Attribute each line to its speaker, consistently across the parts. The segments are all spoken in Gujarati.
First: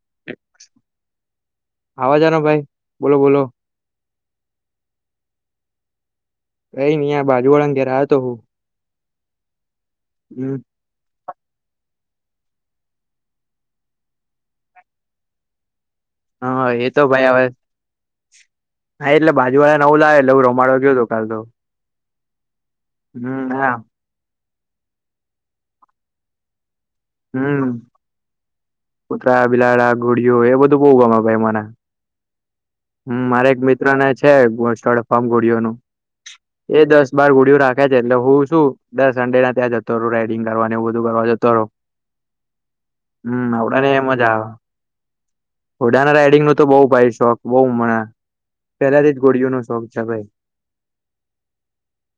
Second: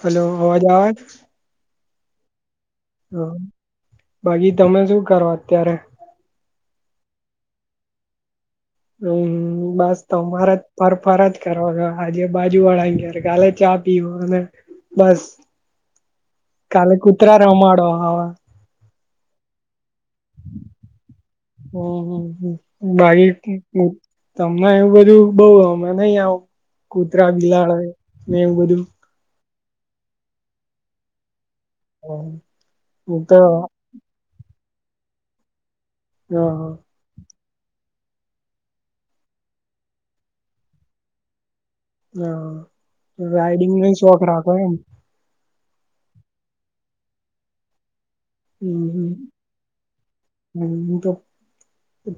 Speaker 1: હેલો અવાજ આવે.
Speaker 2: આવાજનો ભાઈ બોલો
Speaker 1: હા
Speaker 2: બોલો.
Speaker 1: બાકી તમે શું કર અત્યારે?
Speaker 2: કઈ ન અં બાજુવાળ અ ઘેરતો હું.
Speaker 1: હમ બસ
Speaker 2: હમ
Speaker 1: તમારા જ ફર ફર જ કરવા આજે બાજુ વાળા ગ કાલે ચા પીવ અને બસ.
Speaker 2: હા એ
Speaker 1: કાલે
Speaker 2: તો ભાઈ હવે
Speaker 1: કુતારા રમાડવ હવા.
Speaker 2: હા એટલે બાજુ વાળા નવું લાવે એટલે હું રમાડો ગયો હતો કાલ તો.
Speaker 1: બા
Speaker 2: હમ હા
Speaker 1: તમને એવું બધું બઉ અમે નહી આવું. કૂતરા, બિલાડા એવુ બધું.
Speaker 2: બિલાળડા, ઘોડિયો એ બધું બઉુ ગમે ભાઈ મને.
Speaker 1: હા.
Speaker 2: હમ
Speaker 1: હું તો
Speaker 2: મારે
Speaker 1: હ
Speaker 2: એક મિત્ર ને છેળ ફારમ ઘોળઓનુ એ દસ બાર ગોડયો રાખે છે એટલે હું શું દસ સંન્ડે ના ત્યાં જતો રહો રાઈડિંગ કરવા ને એ બધું કરવા જતો રહો.
Speaker 1: હા રાઈડિંગ
Speaker 2: ને
Speaker 1: ન શોખ
Speaker 2: મજા આવે
Speaker 1: રાખો એમ.
Speaker 2: ઘોડાના રાઈડિંગ નો તો બઉ ભાઈ શોખ બઉણા પેલાથી જ ગોડીયો નો શોખ છે. ભાઈ
Speaker 1: હ તો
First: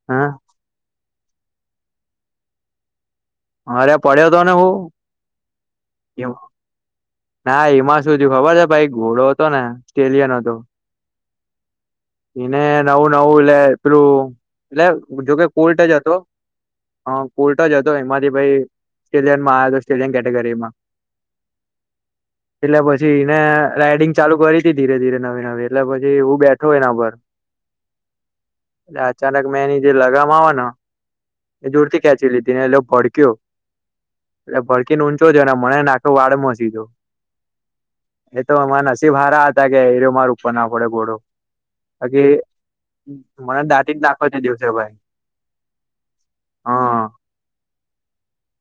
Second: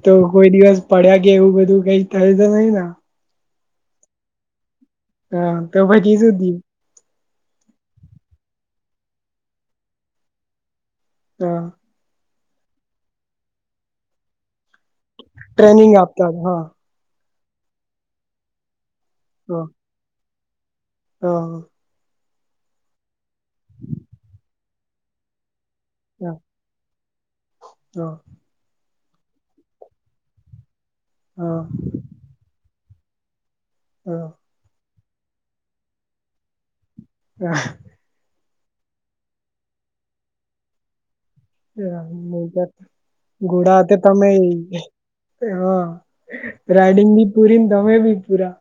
Speaker 1: તો
Speaker 2: હા
Speaker 1: કોઈ દિવસ પડ્યા કે એવું બધું કઈ થ નહીને
Speaker 2: અરે પડ્યો હતો ને હું.
Speaker 1: હા તો ભકીી સુધી
Speaker 2: ના એમાં સુધી ખબર છે ભાઈ ઘોડો હતો ને ઓસ્ટ્રેલિયા ન હતો
Speaker 1: હા
Speaker 2: એને નવું નવું લ એું એટલે જોકે કોર્ટ
Speaker 1: ટ્રેનિંગ
Speaker 2: જ હતો
Speaker 1: આપતા હા
Speaker 2: હ કોર્ટ જ હતો એમાંથી ભાઈ
Speaker 1: હા
Speaker 2: ઓસ્ટ્રેલિનમાં ઓસ્ટ્રેલિયન કેટેગરીમાં
Speaker 1: હા
Speaker 2: એટલે પછીને રાઈડિંગ ચાલુ કરી હતીી ધીરે ધીરે નવી નવી એટલે પછી
Speaker 1: હા
Speaker 2: હું બેઠો એના પર એટ અચાનક મેં એની જે લગ આવે ને એ દૂર
Speaker 1: હા
Speaker 2: થી ખેંચી લીધી ને એટલે ભડક્યો
Speaker 1: હા
Speaker 2: એટલે ભડકીને ઊંચો જો ને મને નાખ વાળ મસીજો
Speaker 1: હા
Speaker 2: એ તો એમા નસીબ હારા હતા કે એર માર ઉપર ના પડે ઘોડો બાકી
Speaker 1: હજ
Speaker 2: મને
Speaker 1: ઘોડા
Speaker 2: દાટી
Speaker 1: તે
Speaker 2: જ નાખો
Speaker 1: તમે
Speaker 2: દિવસે
Speaker 1: એ
Speaker 2: ભાઈ
Speaker 1: હા
Speaker 2: હા
Speaker 1: રાઇડિંગ બી પૂરીને તમે બી પૂરા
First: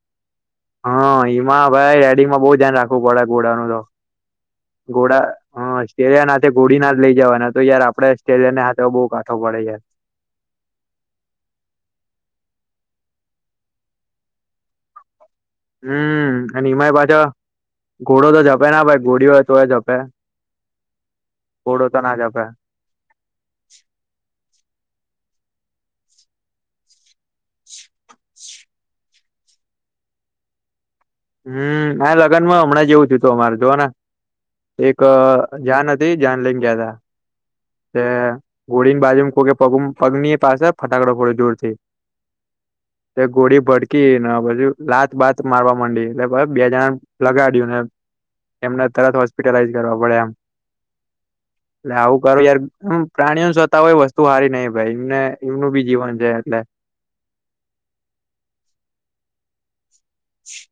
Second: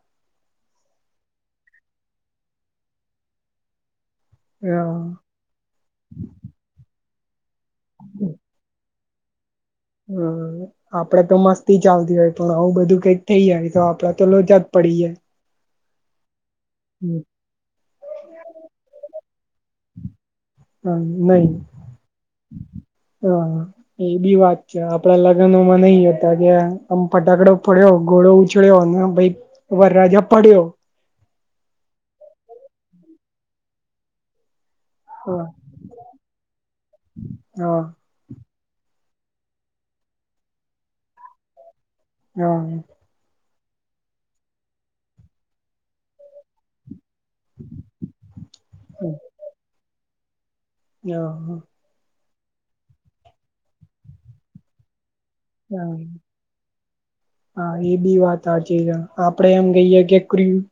Speaker 2: હા હમા ભાઈ રેડીમાં બહુ ધ્યાન રાખવું પડ ઘોડાનું તો
Speaker 1: હા
Speaker 2: ઘોડા ઓસ્ટ્રેલિયા નાથે ઘોડી ના જ લઈ જવાના તો યાર આપડે ઓસ્ટ્રેલિયા ના હાથે બ પાઠો પડે જાય છે
Speaker 1: હમ આપડે તો મસ્તી ચાલતી હોય પણ આવું બધું કઈ થઈ જાય તો આપડા તો લો જ જ પડી જાય
Speaker 2: હમ અને એમાંય પાછો ઘોડો તો જપે ના ભાઈ ઘોડી હોય તોય જપે
Speaker 1: હા નહી
Speaker 2: ઘોડો તો ના જપે
Speaker 1: હ એ બી વાત છે આપડા લ નહી હતા કે આમ ફટાકડો પડ્યો ઘોળો ઉછળ્યો ભર રાજા મળડ્યો
Speaker 2: હમ આ લગ્નમાં હમણાં જેવું થયતું અમારે જોવાના એક
Speaker 1: હા
Speaker 2: જાન હતી જાન લઈને ગયા હતાા
Speaker 1: હા
Speaker 2: તે ગોળીની બાજુ ખોકેગ પગની પાસે ફટાકડાો પડે દૂર થી
Speaker 1: હમ
Speaker 2: ગોડીી ભડકી ને પછી લાત બાાત મારવા માંડી એટલે બે જણા લગાડ્યું ને એમને તરત હોસ્પિટલાઈઝ કરવા પડે એમ
Speaker 1: હા હા
Speaker 2: યાર પ્રાણીઓને છતાં હોય વસ્તુ હારી નહ ભાઈ એમને એમનું બી
Speaker 1: હા
Speaker 2: જીવન છે એટલે
Speaker 1: હા એ બી વાત સા છેી આપડે એમ કહીયે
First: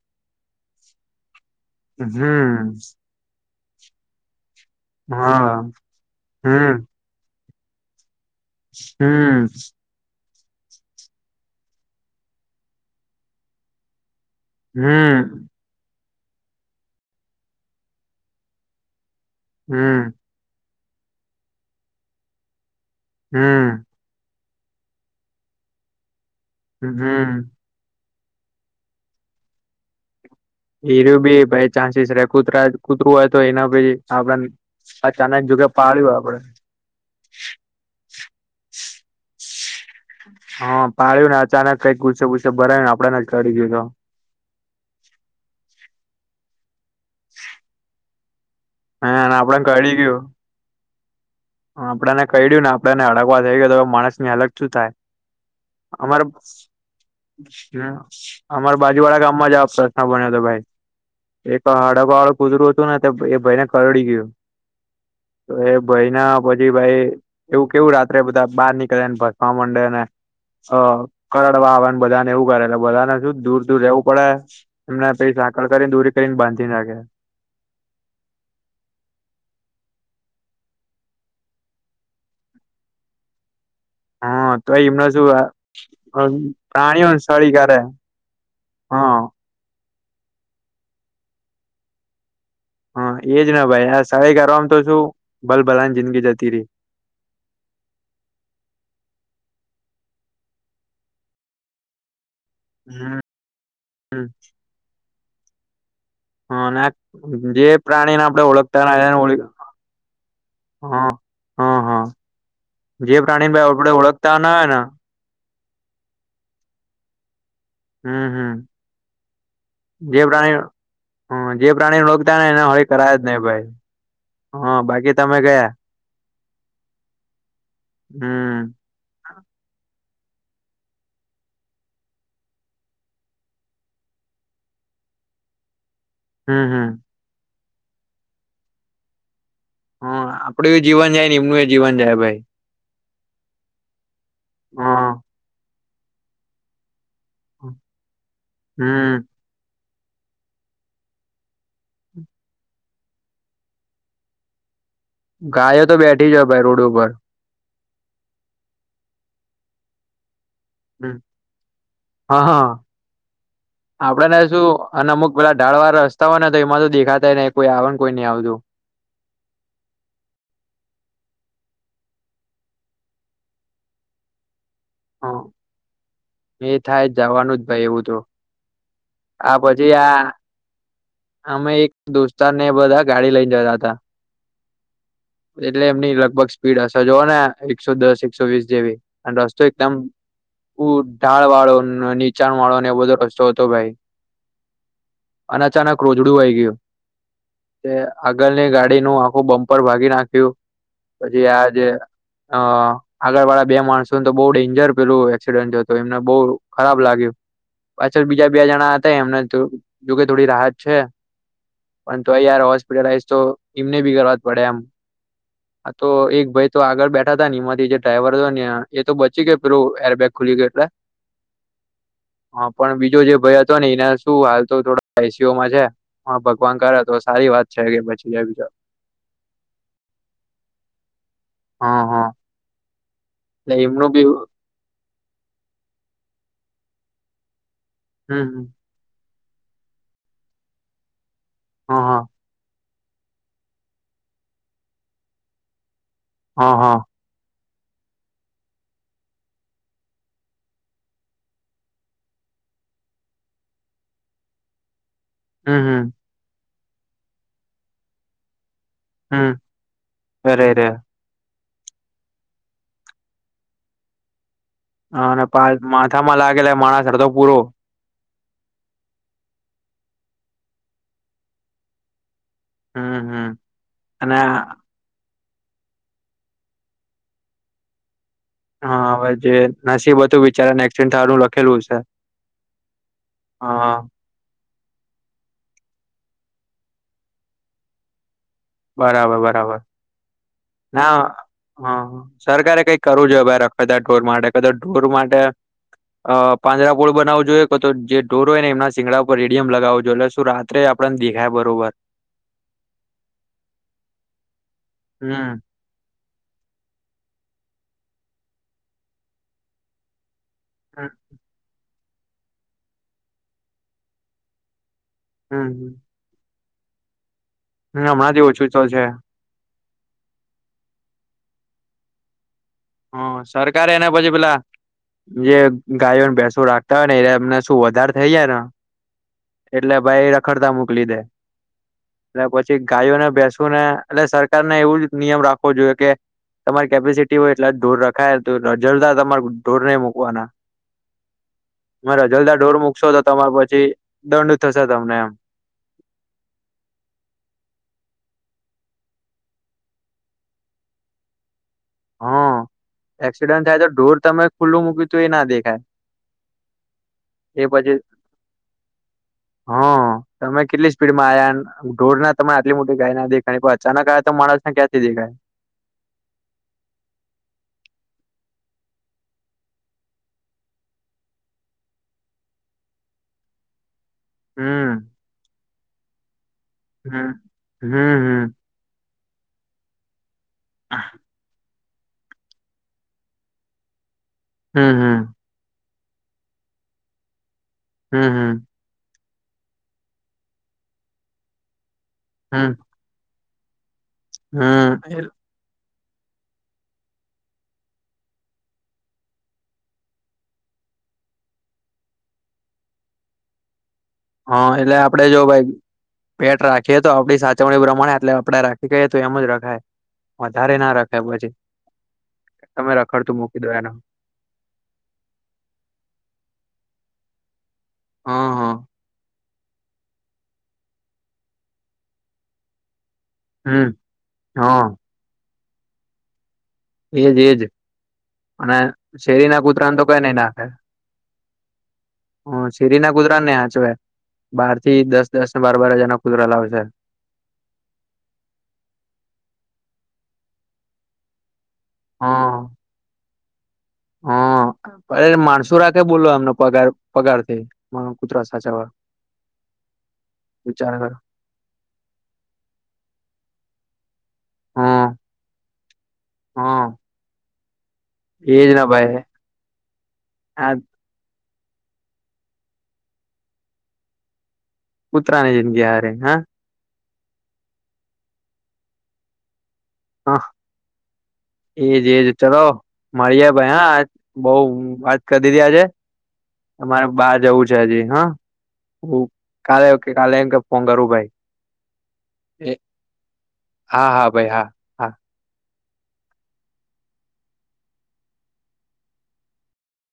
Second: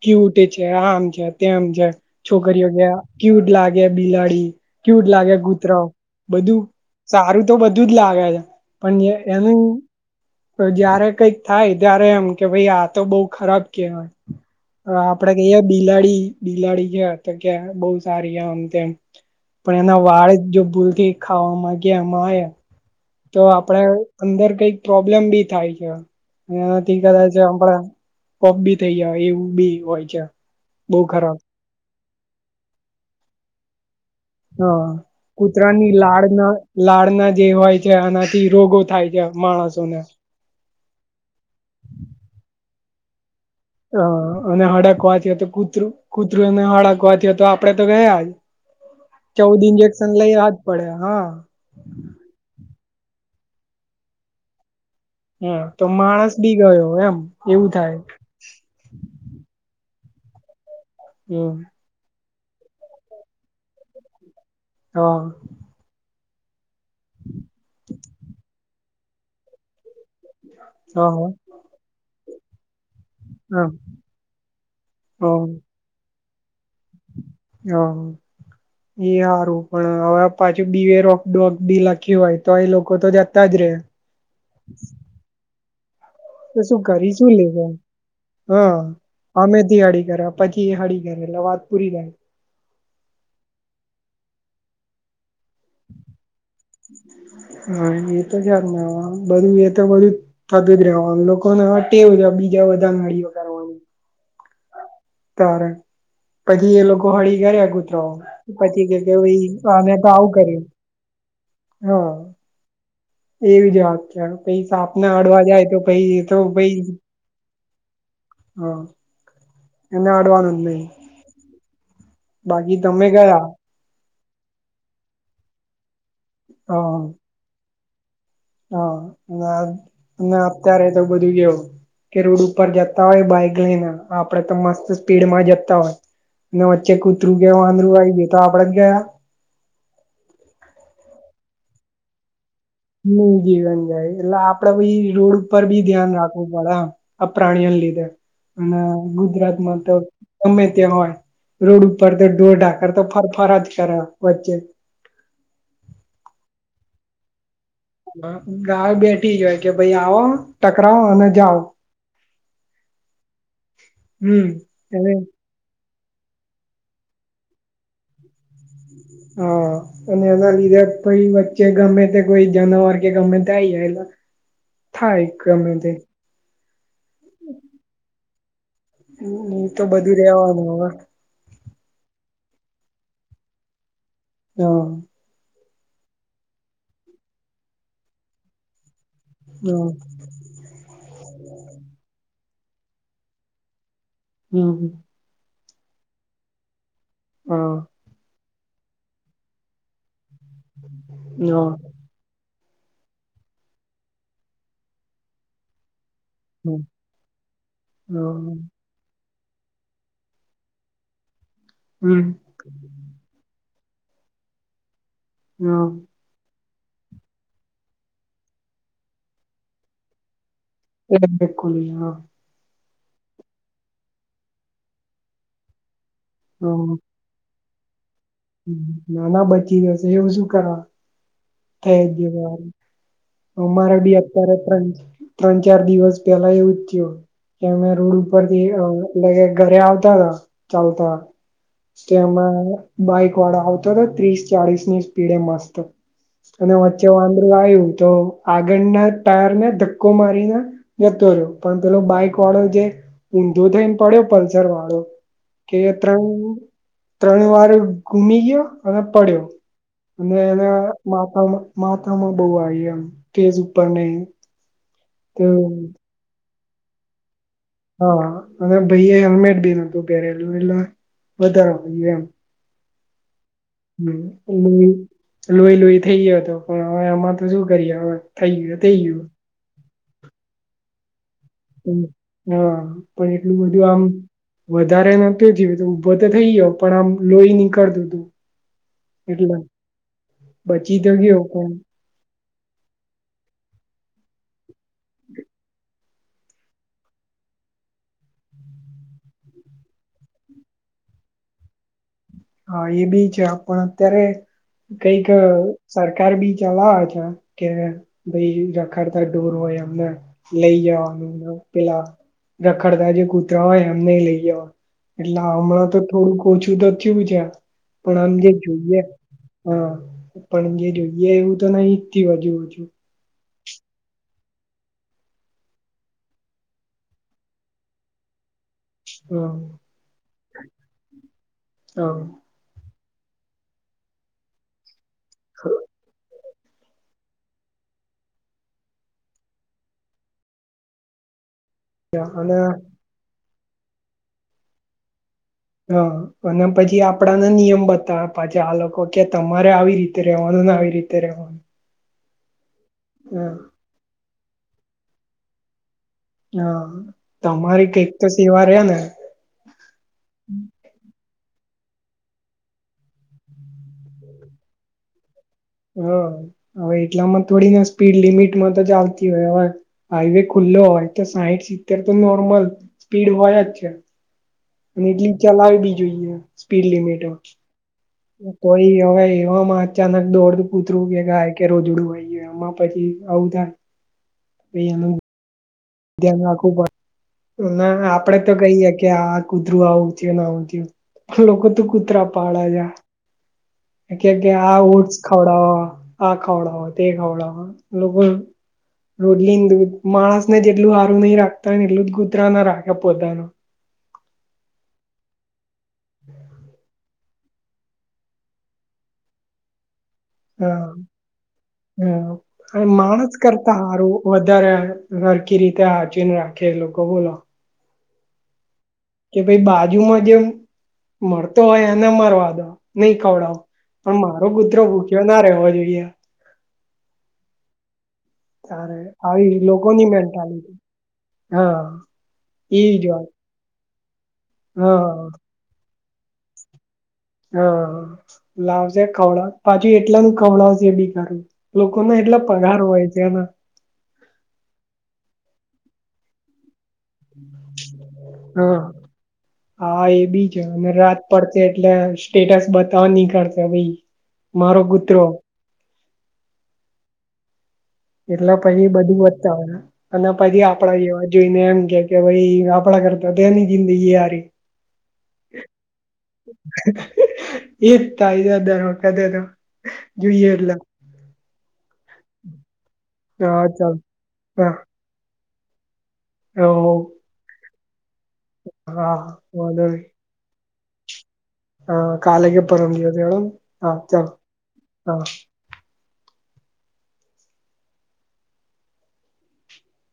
Speaker 1: ક્યુટ છે આમ છે તેમ છે છોકરીઓ
Speaker 2: હમ
Speaker 1: કે ક્યુટ લાગે બિલાડી કયુ જ લાગે
Speaker 2: હા
Speaker 1: કૂતરાવ બધું
Speaker 2: હમ
Speaker 1: સારું તો બધું જ લાગે છે પણ
Speaker 2: હમ
Speaker 1: એનું જયારે કઈક થાય ત્યારે એમ કે ભાઈ આ તો બઉ ખરાબ કહેવાય આપડે
Speaker 2: હમ
Speaker 1: કહીય બિલાડી બિલાડી છે તો કે બઉ સારી આમ તેમ પણ એના
Speaker 2: હમ
Speaker 1: વાળ જો ભૂલથી ખાવા માંગ્યા એમાં તો આપડે
Speaker 2: હમ
Speaker 1: અંદર કઈક પ્રોબ્લેમ બી થાય છે એનાથી
Speaker 2: હમ
Speaker 1: કદાચ આપણા પોપ બી થઈ ગયા એવું બી હોય છે બહુ
Speaker 2: એનું
Speaker 1: ખરાબ
Speaker 2: બી બાય ચાન્સસ કૂતરા કૂતરું હોય તો એના પછી
Speaker 1: હા કૂતરા ની
Speaker 2: આપડે
Speaker 1: લાળના લાળના જે હોય છે આના થી રોગો થાય છે માણસ
Speaker 2: હા પાળ્યું ને અચાનક કઈક ગુસ્સે ગુસ્સે ભરાય ને આપડ
Speaker 1: હ અને હળકવાથી તો કૂતરું કૂતરું અને હડકવાથી તો આપડે તો ગયા જ
Speaker 2: હ
Speaker 1: ચૌદ ઇન્જેક્શન લઈવા જ પડે હા
Speaker 2: આપેને કહીડયું ને આપણને અડગવા થઇ ગય તો માણસ ની અલગ શું થાય
Speaker 1: હા તો
Speaker 2: અર
Speaker 1: માણસ બી ગયો એમ એવું થાય
Speaker 2: હ અમાર બાજુ વાળા ગામમાં જવા પ બન્યો હતો ભાઈ
Speaker 1: હમ
Speaker 2: એક હડકો વાળું કુતરું હતું ને એ ભાઈને કરડી ગયું
Speaker 1: હા
Speaker 2: તો એ ભઈ ના પછી ભાઈ એવું કેવું રાત્રે બધા બહાર નીકળેને ભસવા માંડેને હ
Speaker 1: હા
Speaker 2: કરડવા આવેને બધા ને એવું કરે બધાને શું દૂર
Speaker 1: હા
Speaker 2: દૂર રવું પડે અને પછી
Speaker 1: હા
Speaker 2: સાકળ કરી દોરી કરીને બાંધી નાખે
Speaker 1: હમ એ સારું પણ હવે પાછું બીવેર ઓફ ડોગ બી લખ્યું હોય તો એ લોકો તો જતા જ રે
Speaker 2: હા તો એ [unintelligible]
Speaker 1: તો શું કરી શું લેશો હા હામેથી અડી ર પછી એ હળી ઘરે એટલે વાત પૂરી થાય
Speaker 2: હા એજ ના ભાઈ આ સહી કરવામાં તો શું ભલ ભલાની જિંદગી જતી રહી
Speaker 1: હા એ તો [unintelligible] બધું એ તો બધું થતું જ રહેવાનું લોકોને આ ટેવ છે બી એ બધાનું
Speaker 2: હમ
Speaker 1: નહીં લગાડવાનું તારે
Speaker 2: હ
Speaker 1: પછી એ લોકો હળી
Speaker 2: જે
Speaker 1: કરે
Speaker 2: પ્રાણીને
Speaker 1: કૂતરાઓને
Speaker 2: આપણે ઓળખતા
Speaker 1: પછી
Speaker 2: ના
Speaker 1: કે કે
Speaker 2: એને
Speaker 1: હવે
Speaker 2: ઓળ
Speaker 1: ઈ અમે તો આવું કરીએ
Speaker 2: હા
Speaker 1: હા
Speaker 2: જે પ્રાણીને
Speaker 1: એવી જ
Speaker 2: આપડે
Speaker 1: વાત છે
Speaker 2: ઓળખતા ના
Speaker 1: પઈ
Speaker 2: હોય ને
Speaker 1: સાપને અડવા જાય તો ભઈ એ તો ભઈ
Speaker 2: હું હું
Speaker 1: એને
Speaker 2: જે પ્રાણી
Speaker 1: અડવાનું જ નહી
Speaker 2: અ જે પ્રાણી ને રોગ થાય એને
Speaker 1: બાકી
Speaker 2: હળી
Speaker 1: તમે
Speaker 2: કરાય જ
Speaker 1: ગયા
Speaker 2: નહીં ભાઈ હા બાકી તમે ગયા
Speaker 1: હા
Speaker 2: હમ
Speaker 1: હા અને ને અત્યારે તો બધું કેવું કે રોડ ઉપર જતા હોય બાઈક લઈને આપડે તો મસ્ત સ્પીડ માં જતા હોય અને
Speaker 2: હમ હમ
Speaker 1: વચ્ચે કૂતરું કે વાંદરુ આઈ ગયું તો આપડે તો ગયા
Speaker 2: હાં આપડુંય જીવનછે ને એમનુંય જીવન છે ને ભાઈ
Speaker 1: નહી જીવન જાય એટલે આપડે બી
Speaker 2: હા
Speaker 1: રોડ ઉપર બી ધ્યાન રાખવું પડે એમ આ પ્રાણીઓને લીધે અને
Speaker 2: હમ
Speaker 1: ગુજરાતમાં તો ગમે ત્યાં હોય રોડ ઉપર તો ઢોરાકર તો ફરફર જ કરે વચ્ચે
Speaker 2: ગાયો તો બેઠી જ ભાઈ રોડ ઉપર
Speaker 1: ગાય બેઠી જ હોય કે ભાઈ આવો ટકરાવ અને
Speaker 2: હા
Speaker 1: જાઓ
Speaker 2: આપડે ને
Speaker 1: હમ
Speaker 2: શું અને અમુક પેલા ઢાળવા કહો ને તો એમાં તો દેખાતા ને કોઈ આવે ને કોઈ નહી આવે જો
Speaker 1: હા અને એના લીધે કોઈ વચ્ચે ગમે તે કોઈ જનાવર કે ગમે તેઈ જાય એ
Speaker 2: હ એ થાય જવાનું જ ભાઈ એવું તો આ
Speaker 1: એ તો
Speaker 2: પછી
Speaker 1: બધું
Speaker 2: આ
Speaker 1: રેવાનું હવે
Speaker 2: અમે એક દોસ્તર ને એ બધા ગાડી લઈને જતા હતા
Speaker 1: હા
Speaker 2: એટલે એમની લગભગ સ્પીડ હશે જોવ ને આ એકસો દસ એકસો વીસ જેવી અને રસ્તો
Speaker 1: હા
Speaker 2: એકદમ [unintelligible] ઢાળ વાળો ન નીચાણ વાળો ને એ બધો રસ્તો હતો ભાઈ
Speaker 1: હમ
Speaker 2: અને અનાચાનક રોજડું આઈ ગયું
Speaker 1: હા
Speaker 2: તે આગળની ગાડી નું આખું બમ્પર ભાગી નાખ થયું પછી
Speaker 1: હા
Speaker 2: આજ અ આગળ વાળા બે માણસોને તો બહુ ડેન્જર પેલું એક્સિડેન્ટ થ્યો તો એમને બહુ ખરાબ લાગ્યું પાછળ બીજા
Speaker 1: હા
Speaker 2: બે જણા હતા એમને તો જોકે થોડી રાહત છે પણ
Speaker 1: હમ
Speaker 2: તો યાર હોસ્પિટલાઈઝ તો એમને ભી કરવા જ પડે એમ હા તો એક ભાઈ તો આગળ બેઠા ત ને એમાંથી જે ડ્રાઈવર હતો ને એ તો બચી ગયો લો એરબેગ ખુલી ગયો
Speaker 1: એ બિલકુલ હ હા
Speaker 2: પણ બીજો જે ભય હતો ને એના શું હાલ તો થોડા એસીઓમાં છે ભગવાન
Speaker 1: હા
Speaker 2: કર હતો સારી વાત છે કે પછી
Speaker 1: નાના બચી ગયો છે એવું શું કરવા
Speaker 2: હા
Speaker 1: થઈ
Speaker 2: હા
Speaker 1: ગયું રહેવા દે
Speaker 2: એટલે
Speaker 1: અમારા
Speaker 2: એમનું
Speaker 1: બી અત્યારે ત્રણ ત્રણ ચાર દિવસ પેલા એવું જ થયું કે અમે રોડ
Speaker 2: હમ
Speaker 1: ઉપરથી
Speaker 2: હમ
Speaker 1: એટલે કે ઘરે આવતા હતાા ચાલતા
Speaker 2: હા હા
Speaker 1: એમાં બાઈક વાળો આવતો હતો ત્રીસ ચાળસની સ્પીડ એ મસ્ત અને
Speaker 2: હા હા
Speaker 1: વચ્ચે વાંદરું આવ્યું તો આગળના ટાયર ને ધક્કો મારીને જતો રહ્યો પણ પેલો બાઈક વાળો જે ઊંધો થઈને પડ્યો પલ્સર વાળો કે
Speaker 2: હમ હમ
Speaker 1: ત્રણ ત્રણ વાર ઘુમ ગયો અને પડ્યો
Speaker 2: હમ
Speaker 1: અને
Speaker 2: અરે
Speaker 1: એના
Speaker 2: રે
Speaker 1: માા માથામાં બહુ આવી એમ તેજ ઉપર નહ
Speaker 2: હા
Speaker 1: તો
Speaker 2: પા માથામાં લાગેલા માણસ અડધો પૂરો
Speaker 1: હા અને ભાઈ એ હેલ્મેટ બી ન હતું પેરેલુ એટ વધારો થ એમ
Speaker 2: હમ હમ અને
Speaker 1: લોહી લોહી થઈ ગયો હતો પણ હવે આમાં તો શું કરીએ હવે થઈ ગયું થઈ
Speaker 2: હા
Speaker 1: ગયું.
Speaker 2: હવે જે નસીબ હતું વિચારા ને એક્સિડ થવાનું લખ
Speaker 1: હા પણ એટલું બધું
Speaker 2: હા
Speaker 1: આમ વધારે નત જીવે તો ઊભો તો થઈ ગયો પણ આમ લોહી નીકળતું હતું
Speaker 2: બરાબર
Speaker 1: એટલે
Speaker 2: બરાબર
Speaker 1: બચી તો
Speaker 2: ના
Speaker 1: ગયો પણ
Speaker 2: હા સરકારે કઈક કરવું જોએઈ રખદ ઢોર માટે કદા ઢોર માટે અ પાંજરાપોળ બનાવું જોઈએ કે તો જે ઢોરો હોય ને એમના સીંગડા ઉપર રેડિયમ લગાવું જોઈએ એટલે રાત્રે આપણ દેખાાય બરોબર
Speaker 1: હા એ બી છે પણ અત્યારે કઈક
Speaker 2: હમ
Speaker 1: બી ચલા છે કે ભાઈ રખડતાઢોર હોય એમને લઈ જવાનું પેલા રખડતા જે કુતરા હોય એમને લઈ જવા એટલે હમણાં તો
Speaker 2: હમ
Speaker 1: થોડુંક ઓછું તો થયું છે પણ આમ
Speaker 2: હમણાંથી
Speaker 1: જે
Speaker 2: ઓછું તો
Speaker 1: જોઈએ
Speaker 2: છે
Speaker 1: હા પણ જે જોઈએ એવું તો નહીં થયું હજુ
Speaker 2: હ સરકાર એને બજે પેલા જે ગાયોને ભેસો રાખતા હોય ને એ એમને શું વધારે થઇ જાય ને
Speaker 1: હમ
Speaker 2: એટલે ભાઈ રખડતા મોકલી દે
Speaker 1: હમ
Speaker 2: એટલે પછી ગાયોને બેસો ને એટલે સરકારને એવું જ નિયમ રાખવો જોઈએ કે તમારી કેપેસિટી હોય એટલા ઢોર રખાય તો રજરતા તમારે ઢોર નહિ મુૂકવાના મારા જલદા
Speaker 1: અને
Speaker 2: ઢોર મુૂકશો તો તમારે પછી દંડ થશે તમને એમ
Speaker 1: હા અને પછી આપડાને નિયમ બતાવે પાછા આ લોકો કે તમારે આવી રીતે રહેવાનું આવી રીતે રહેવાનું
Speaker 2: હા એક્સિડન્ટ થાય તો ઢોર તમે ખુલ્લું મૂક્યું હતું એ ના દેખાય
Speaker 1: હા
Speaker 2: એ
Speaker 1: તમારી
Speaker 2: પછી
Speaker 1: કઈક તો સેવા રે ને
Speaker 2: હા તમે કેટલી સ્પીડમાં આયા ઢોર ના તમે આટલી મોટી ગાય ના દેખાય કો અચાનક આ તો માણસ ને ક્યાંથી દેખાય
Speaker 1: હા હવે એટલામાં થોડી ના સ્પીડ લિમિટમાં તો જ આવતી હોય હવે હાઈવે ખુલ્લી લોય તો સાહીઠ સિત્તેર તો નોર્મલ સ્પીડ હોય જ છે. અને
Speaker 2: હમ
Speaker 1: એટલી ચલાવી બી જોઈએ સ્પીડ લિમિટ
Speaker 2: હમ હમ હમ
Speaker 1: કોઈ હવે, એમાં અચાનક દોડ કૂતરું કે ગાય કે રોજડું હોય એમાં પછી આવું થાય.
Speaker 2: હમ
Speaker 1: પહિ એનું
Speaker 2: હમ.
Speaker 1: ધ્યાન રાખવું પડે ના
Speaker 2: હમ
Speaker 1: આપડે તો
Speaker 2: હમ
Speaker 1: કહીયે કે આ, કૂતરું આવું થયું ના આવું થયું લોકો તો કૂતરા પાડે
Speaker 2: હમ
Speaker 1: છે. કે આ ઉટ્સ
Speaker 2: હમ
Speaker 1: ખાવડાવ આ ખાવડાવ તે ખાવડાવ લોકો, રોડલી દૂધ માણસ ને જેટલું હારું નહી રાખતાને એટલું જ કુતરા ના રાખે પોતાનું,
Speaker 2: હા, એટલે આપડે જો ભાઈ પેટ રાખીએ. તો આપણી સાચવણી પ્રમાણે એટલે આપડે રાખી ગઈએ તો એમ જ રખાય. વધારે ના રાખે પછી,
Speaker 1: હ
Speaker 2: તમે
Speaker 1: માણસ
Speaker 2: રખડતું મૂકી દો
Speaker 1: કરતા
Speaker 2: એનું
Speaker 1: સારું વધારે સરખી રીતે સાચવી ને રાખવું. એ લોકો બોલો.
Speaker 2: હા હા
Speaker 1: કે ભાઈ બાજુમાં જેમ મળતો હોય એને મારવા દો, નહી ખવડાવ
Speaker 2: હમ
Speaker 1: પણ મારો કૂતરો
Speaker 2: હ
Speaker 1: ભૂખ્યો ના રહેવો જોઈએ.
Speaker 2: એજ એજ અને
Speaker 1: તારે
Speaker 2: શેરી
Speaker 1: આવી
Speaker 2: ના કૂતરાને તો
Speaker 1: લોકોની
Speaker 2: કઈ નઈ નાખે
Speaker 1: મેન્ટાલિટી હા
Speaker 2: હા સિટી
Speaker 1: એજ
Speaker 2: ના
Speaker 1: વાત
Speaker 2: કૂતરા ને સાચવે. બાર થી
Speaker 1: હા
Speaker 2: દસ દસ ને બાર બાર હજારનો કુતરા લાવશે.
Speaker 1: હા લાવશે ખવડાવું પાછું એટલાનું ખવડાવે બી ખરું, લોકો ના એટલા
Speaker 2: હા
Speaker 1: પગાર હોય છે ના,
Speaker 2: હા, અ માણસું રાખે બોલો એમનો પગાર પગાર કુતરા
Speaker 1: હા
Speaker 2: સાચાવા
Speaker 1: હા એ બી છે અને રાત પડશે એટલે સ્ટેટસ બતાવા નિકળશે ભાઈ, મારો
Speaker 2: હા
Speaker 1: કૂતરો
Speaker 2: હા
Speaker 1: એટલે
Speaker 2: એજ ના
Speaker 1: પછી
Speaker 2: ભાઈ
Speaker 1: બધું વધતા હોય અને પછી
Speaker 2: આ
Speaker 1: આપડાવા જોઈને એમ કે કે ભાઈ આપણા કરતા તેની જિંદગી હારી
Speaker 2: કૂતરા ની જિંદગી સારી,
Speaker 1: એ જ થાય છે દરેક વખતે
Speaker 2: હા
Speaker 1: જોઈએ એટલે
Speaker 2: એજ એજ ચલો મળએ ભાઈ હા બઉ
Speaker 1: હા
Speaker 2: વાત કરી દીધી આજે
Speaker 1: હા
Speaker 2: અરે બાર જવું છે હજી હા
Speaker 1: હા
Speaker 2: હું
Speaker 1: વાંધો
Speaker 2: કાલે
Speaker 1: નહી
Speaker 2: કે કાલે એમ કે પંગારુભાઈ
Speaker 1: હા કાલે કે પરમ ગયો
Speaker 2: હા
Speaker 1: હાતાર
Speaker 2: હા ભાઈ હા
Speaker 1: હા